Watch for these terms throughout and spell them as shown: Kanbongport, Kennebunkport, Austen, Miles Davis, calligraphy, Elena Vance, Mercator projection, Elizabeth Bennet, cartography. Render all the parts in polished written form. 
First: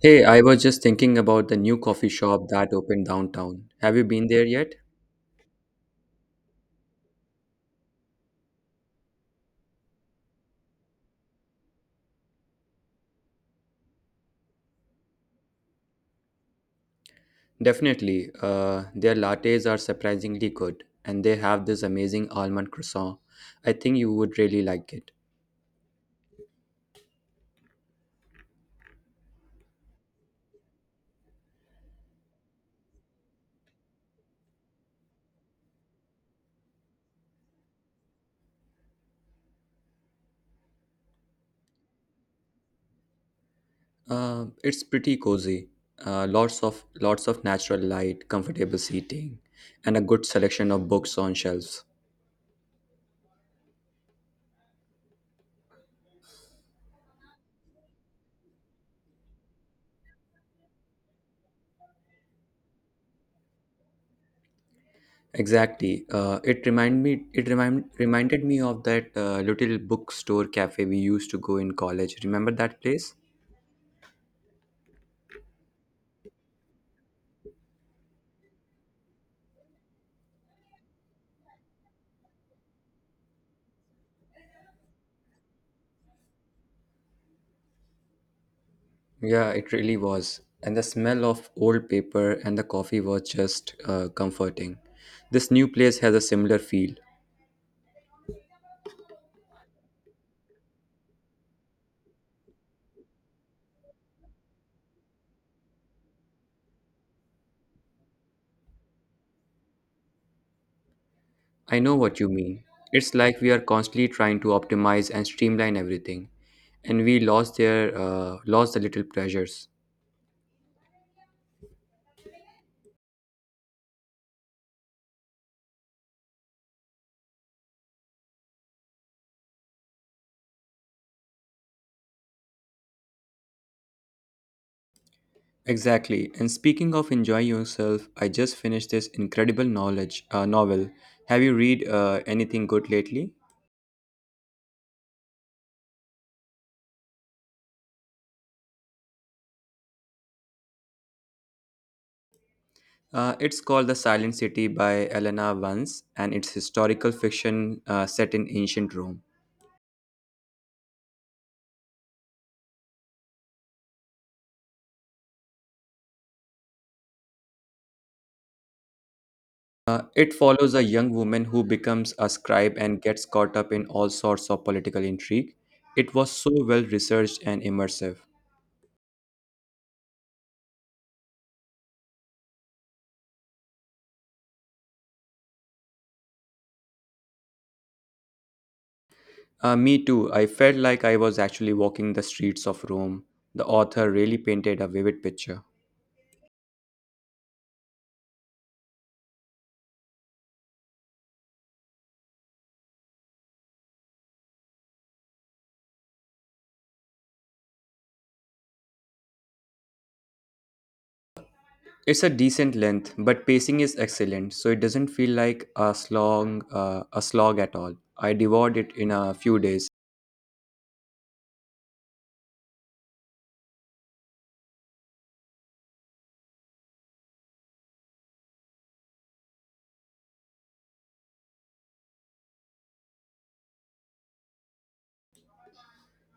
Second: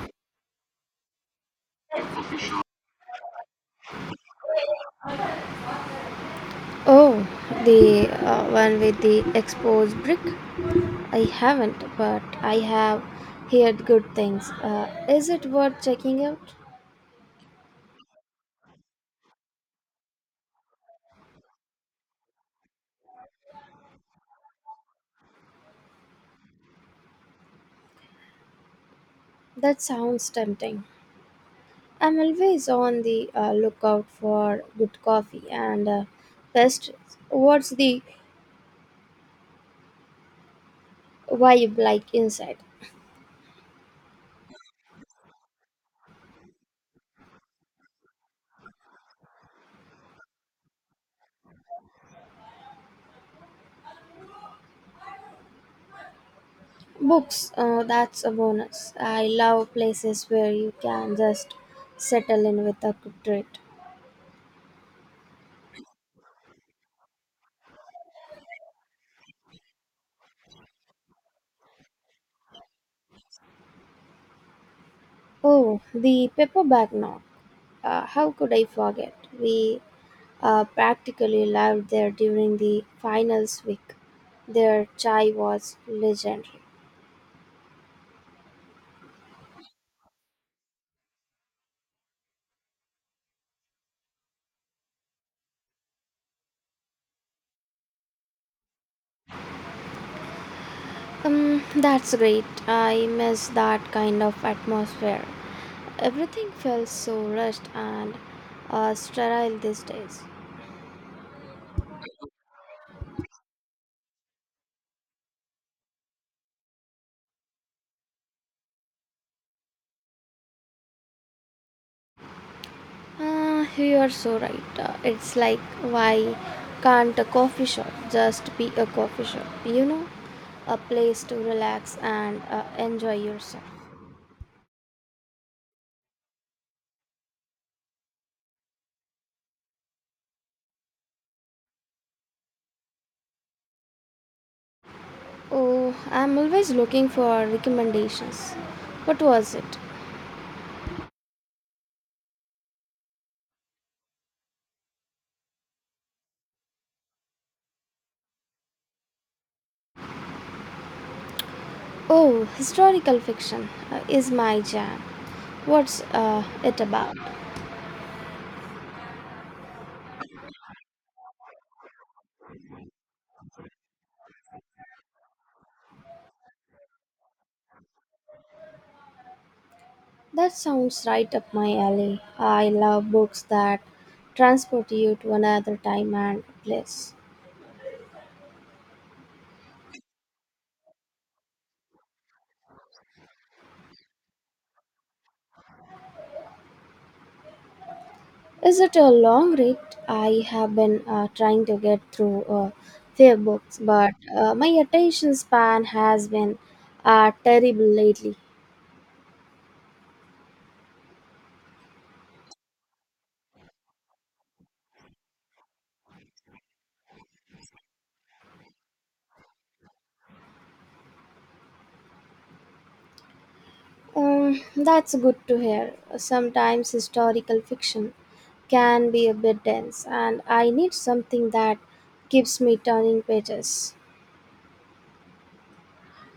Hey, I was just thinking about the new coffee shop that opened downtown. Have you been there yet? Oh, the one with the exposed brick? I haven't, but I have heard good things. Is it worth checking out? Definitely. Their lattes are surprisingly good, and they have this amazing almond croissant. I think you would really like it. That sounds tempting. I'm always on the lookout for good coffee and pastries. What's the vibe like inside? It's pretty cozy. Lots of lots of natural light, comfortable seating, and a good selection of books on shelves. Books, that's a bonus. I love places where you can just settle in with a good treat. Exactly. It remind me. It remind reminded me of that little bookstore cafe we used to go in college. Remember that place? Oh, the paperback now. How could I forget? We practically lived there during the finals week. Their chai was legendary. Yeah, it really was. And the smell of old paper and the coffee was just comforting. This new place has a similar feel. That's great. I miss that kind of atmosphere. Everything feels so rushed and sterile these days. I know what you mean. It's like we are constantly trying to optimize and streamline everything, and we lost the little pleasures. You are so right. It's like why can't a coffee shop just be a coffee shop? A place to relax and enjoy yourself. Exactly. And speaking of enjoying yourself, I just finished this incredible knowledge novel. Have you read anything good lately? Oh, I'm always looking for recommendations. What was it? It's called The Silent City by Elena Vance, and it's historical fiction set in ancient Rome. Oh, historical fiction is my jam. What's it about? It follows a young woman who becomes a scribe and gets caught up in all sorts of political intrigue. It was so well researched and immersive. That sounds right up my alley. I love books that transport you to another time and place. Me too, I felt like I was actually walking the streets of Rome. The author really painted a vivid picture. Is it a long read? I have been trying to get through a few books, but my attention span has been terrible lately. It's a decent length, but pacing is excellent, so it doesn't feel like a slog at all. I devoured it in a few days. That's good to hear. Sometimes historical fiction can be a bit dense, and I need something that keeps me turning pages.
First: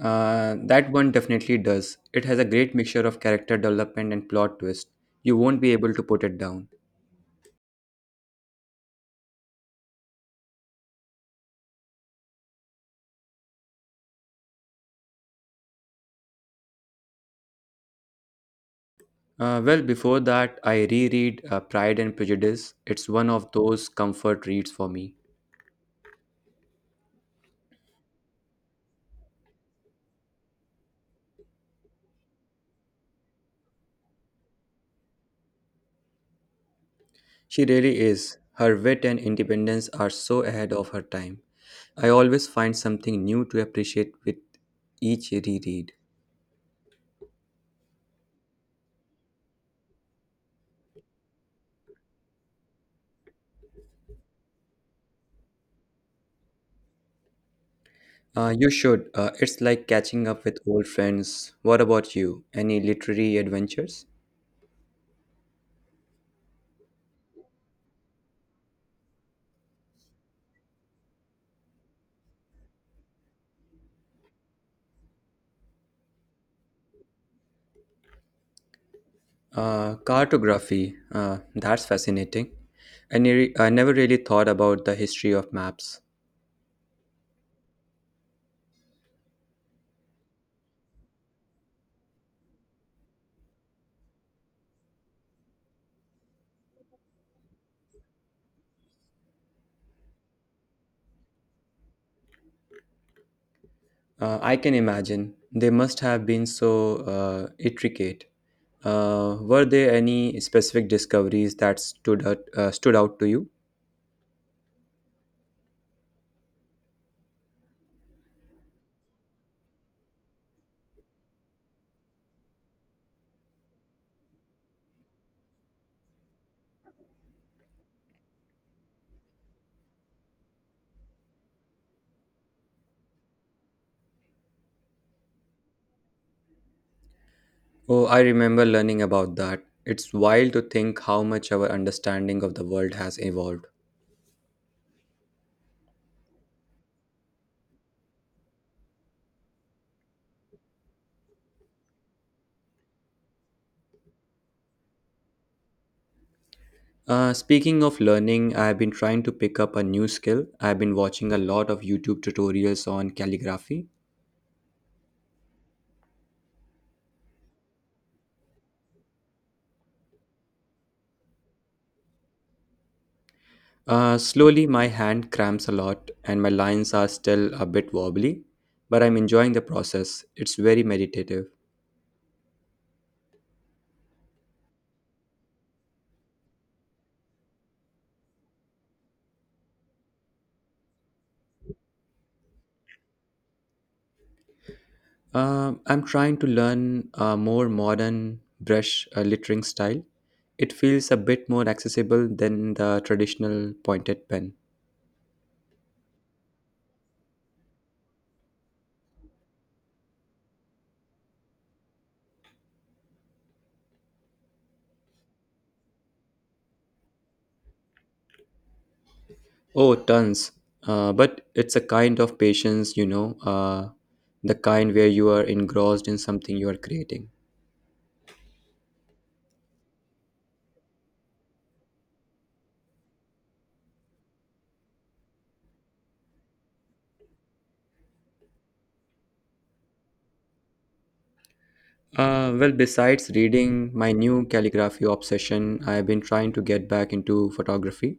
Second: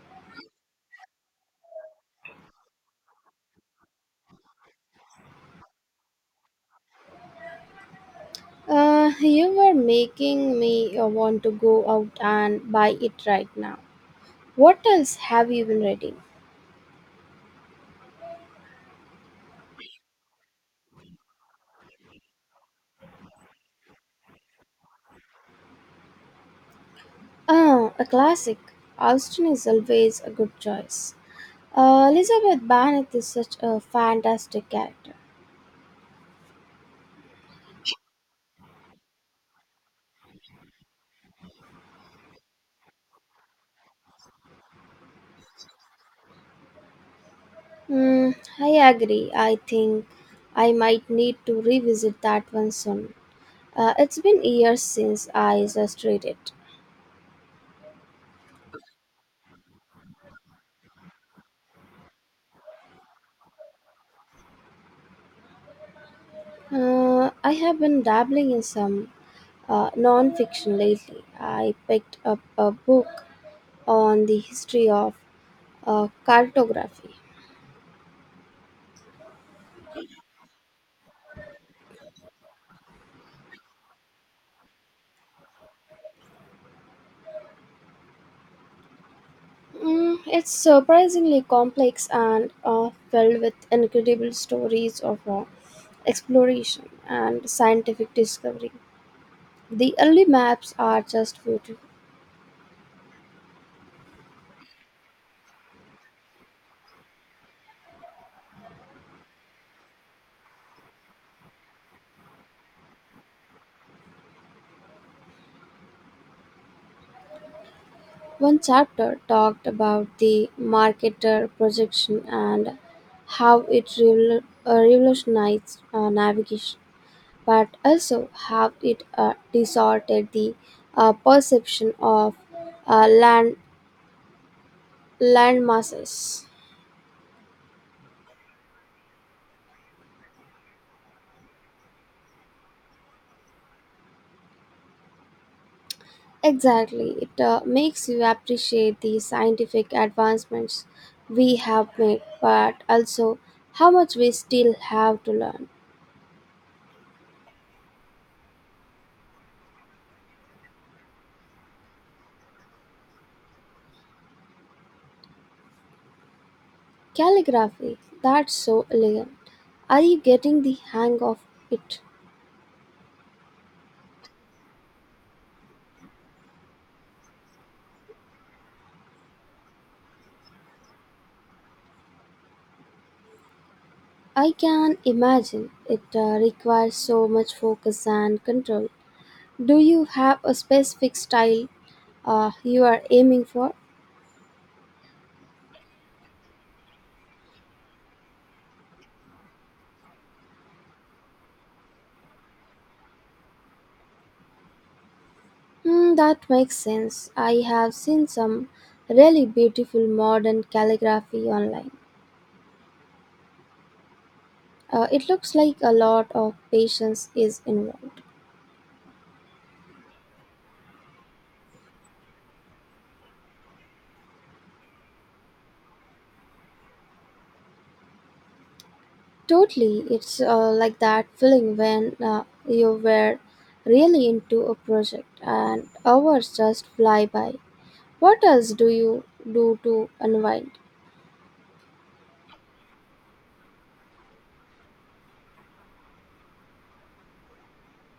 That one definitely does. It has a great mixture of character development and plot twist. You won't be able to put it down. You were making me want to go out and buy it right now. What else have you been reading? Well, before that, I reread Pride and Prejudice. It's one of those comfort reads for me. Ah, a classic. Austen is always a good choice. Elizabeth Bennet is such a fantastic character. She really is. Her wit and independence are so ahead of her time. I always find something new to appreciate with each reread. Mm, I agree. I think I might need to revisit that one soon. It's been years since I just read it. You should. It's like catching up with old friends. What about you? Any literary adventures? I have been dabbling in some non fiction lately. I picked up a book on the history of cartography. Cartography. That's fascinating. I never really thought about the history of maps. Mm, it's surprisingly complex and filled with incredible stories of exploration and scientific discovery. The early maps are just beautiful. I can imagine they must have been so intricate. Were there any specific discoveries that stood out to you? One chapter talked about the marketer projection and how it revolutionized navigation, but also how it distorted the perception of uh, land land masses. Oh, I remember learning about that. It's wild to think how much our understanding of the world has evolved. Exactly, it makes you appreciate the scientific advancements we have made, but also how much we still have to learn. Speaking of learning, I've been trying to pick up a new skill. I've been watching a lot of YouTube tutorials on calligraphy. Calligraphy, that's so elegant. Are you getting the hang of it? Slowly, my hand cramps a lot, and my lines are still a bit wobbly, but I'm enjoying the process. It's very meditative. I can imagine it requires so much focus and control. Do you have a specific style you are aiming for? I'm trying to learn a more modern brush lettering style. It feels a bit more accessible than the traditional pointed pen. Hmm, that makes sense. I have seen some really beautiful modern calligraphy online. It looks like a lot of patience is involved. Oh, tons. But it's a kind of patience, you know, the kind where you are engrossed in something you are creating. Totally, it's like that feeling when you were really into a project and hours just fly by. What else do you do to unwind? Well, besides reading my new calligraphy obsession, I've been trying to get back into photography.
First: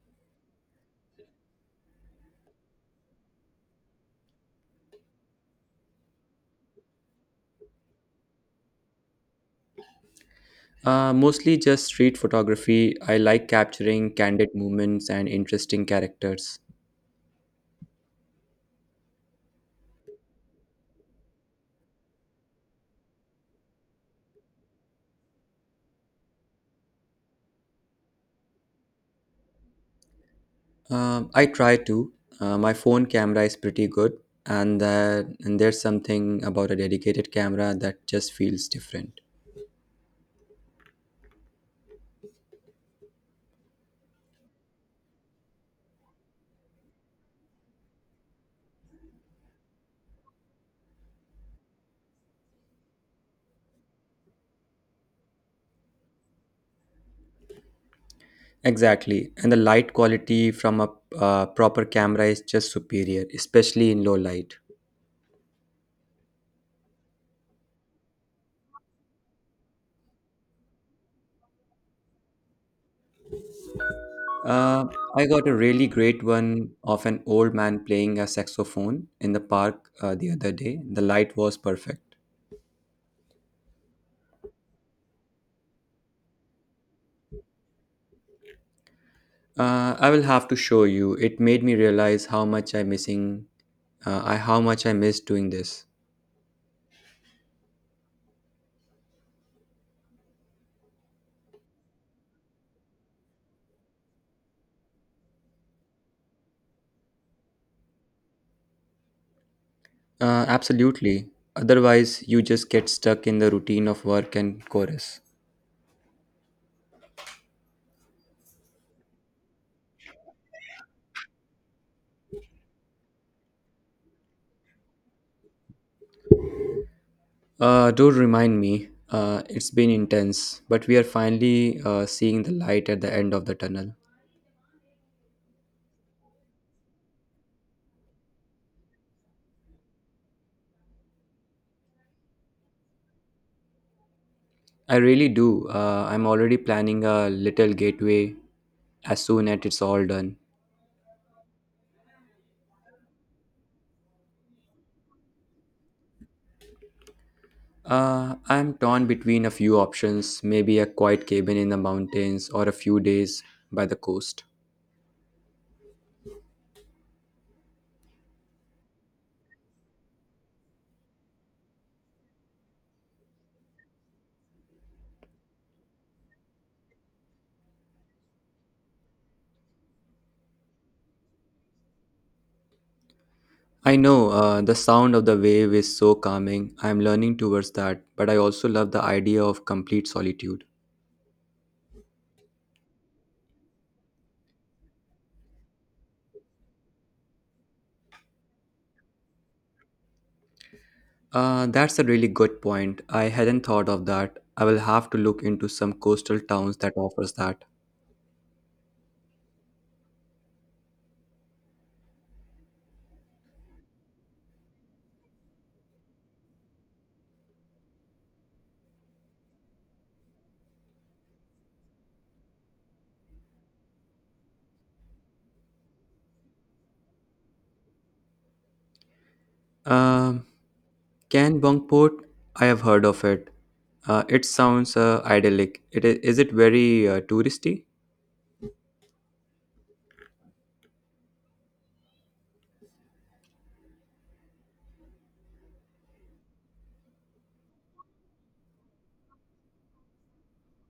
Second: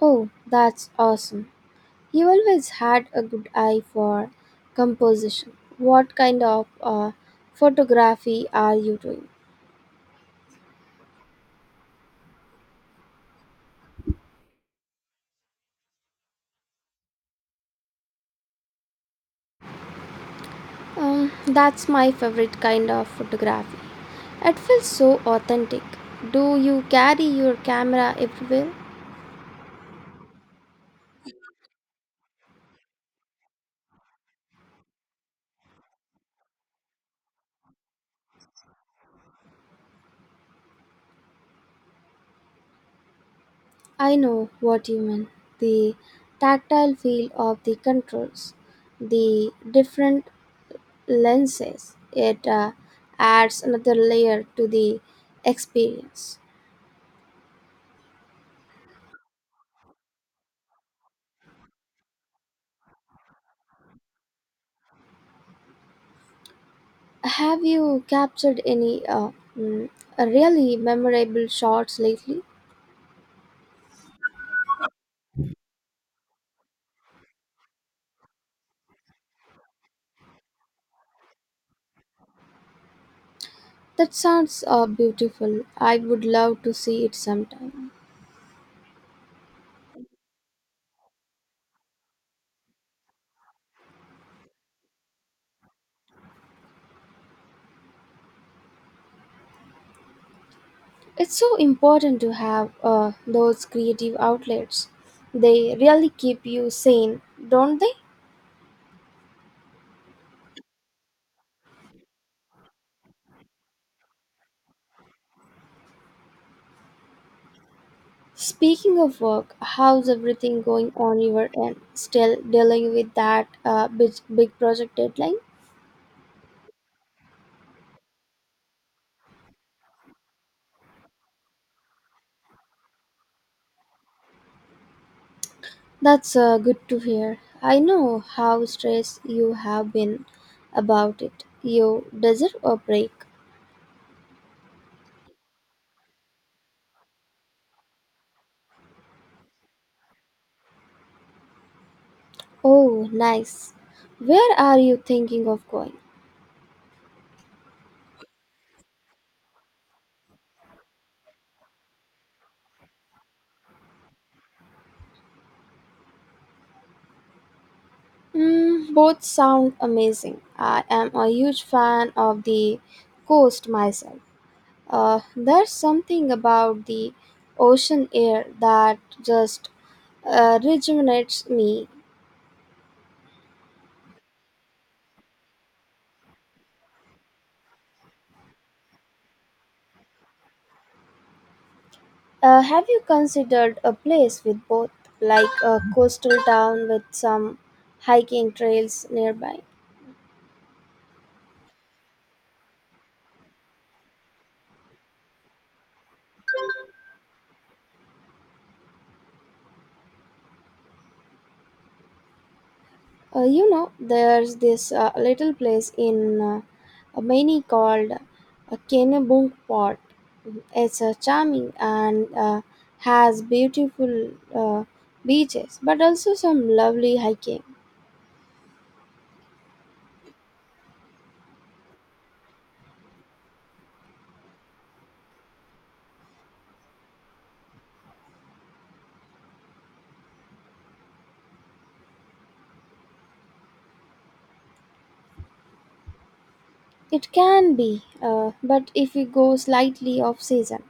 Oh, that's awesome. You always had a good eye for composition. What kind of photography are you doing? Mostly just street photography. I like capturing candid moments and interesting characters. That's my favorite kind of photography. It feels so authentic. Do you carry your camera everywhere? I try to. My phone camera is pretty good, and there's something about a dedicated camera that just feels different. I know what you mean. The tactile feel of the controls, the different lenses, it adds another layer to the experience. Exactly, and the light quality from a proper camera is just superior, especially in low light. Have you captured any mm, really memorable shots lately? Uh, I got a really great one of an old man playing a saxophone in the park the other day. The light was perfect. That sounds beautiful. I would love to see it sometime. I will have to show you. It made me realize how much I missing. I how much I miss doing this. It's so important to have those creative outlets. They really keep you sane, don't they? Absolutely. Otherwise, you just get stuck in the routine of work and chorus. Speaking of work, how's everything going on your end? Still dealing with that big project deadline? Don't remind me. It's been intense, but we are finally seeing the light at the end of the tunnel. That's good to hear. I know how stressed you have been about it. You deserve a break. I really do. I'm already planning a little gateway as soon as it's all done. Oh, nice. Where are you thinking of going? I'm torn between a few options, maybe a quiet cabin in the mountains or a few days by the coast. Mm, both sound amazing. I am a huge fan of the coast myself. There's something about the ocean air that just rejuvenates me. I know the sound of the wave is so calming. I'm learning towards that, but I also love the idea of complete solitude. Have you considered a place with both, like a coastal town with some hiking trails nearby? That's a really good point. I hadn't thought of that. I will have to look into some coastal towns that offers that. There's this little place in Maine called Kennebunkport. It's charming and has beautiful beaches, but also some lovely hiking. Um, Kanbongport, I have heard of it. It sounds idyllic. Is it very touristy? It can be, but if you go slightly off season.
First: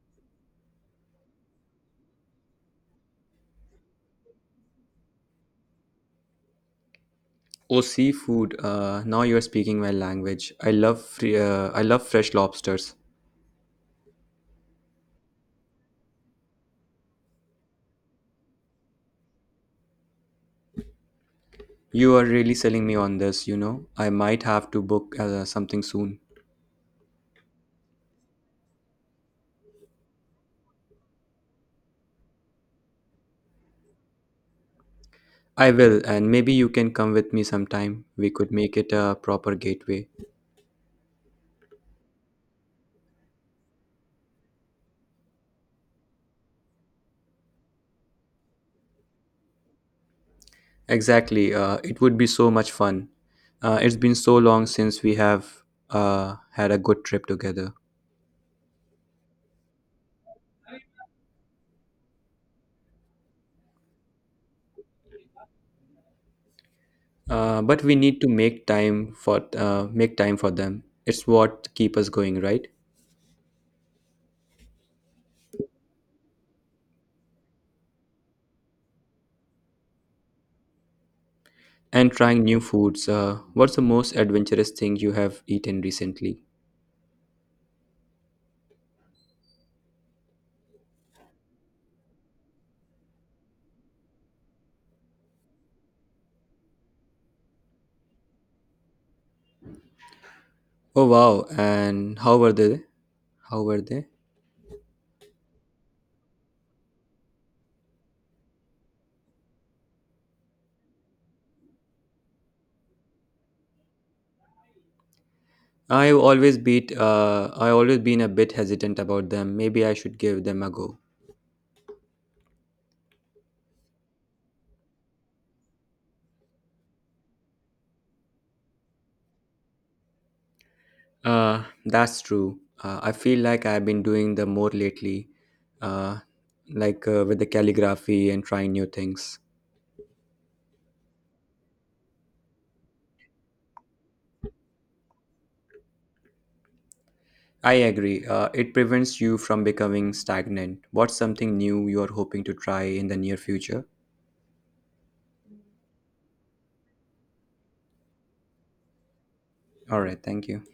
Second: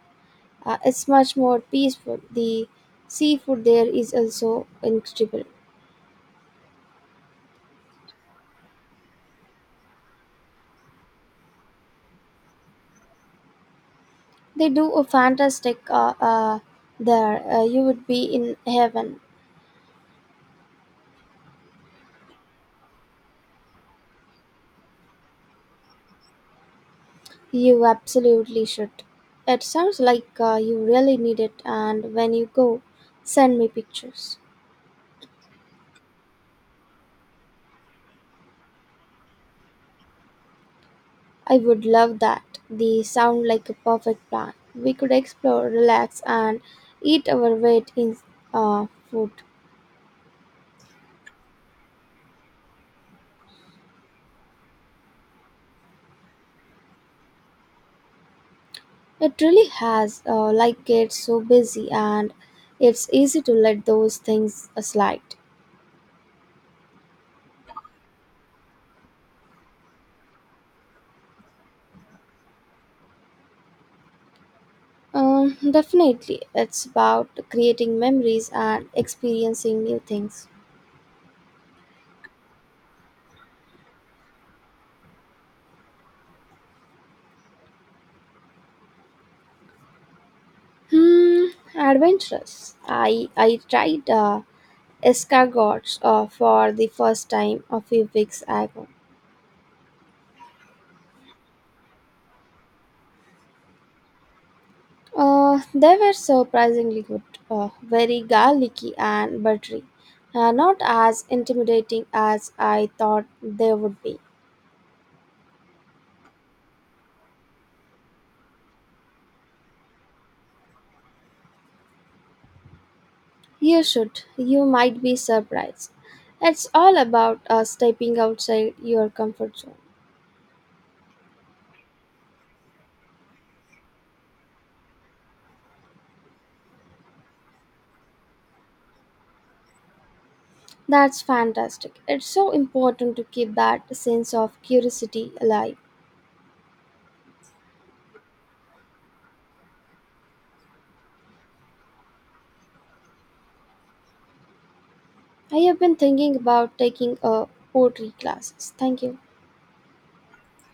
It's much more peaceful. The seafood there is also incredible. Oh, seafood. Now you're speaking my language. I love fresh lobsters. They do a fantastic there. You would be in heaven. You are really selling me on this, you know. I might have to book something soon. You absolutely should. It sounds like you really need it. And when you go, send me pictures. I will, and maybe you can come with me sometime. We could make it a proper gateway. I would love that. They sound like a perfect plan. We could explore, relax, and eat our weight in food. Exactly. It would be so much fun. It's been so long since we have had a good trip together. It really has, like, gets so busy and it's easy to let those things slide. But we need to make time for them. It's what keep us going, right? Definitely, it's about creating memories and experiencing new things. And trying new foods. What's the most adventurous thing you have eaten recently? Hmm, adventurous. I tried escargots for the first time a few weeks ago. Oh wow! And how were they? How were they? They were surprisingly good, very garlicky and buttery, not as intimidating as I thought they would be. I've always beat. I always been a bit hesitant about them. Maybe I should give them a go. You should. You might be surprised. It's all about stepping outside your comfort zone. That's true. I feel like I've been doing the more lately, uh, with the calligraphy and trying new things. That's fantastic. It's so important to keep that sense of curiosity alive. I agree. It prevents you from becoming stagnant. What's something new you're hoping to try in the near future? I have been thinking about taking a poetry classes. Thank you. All right, thank you.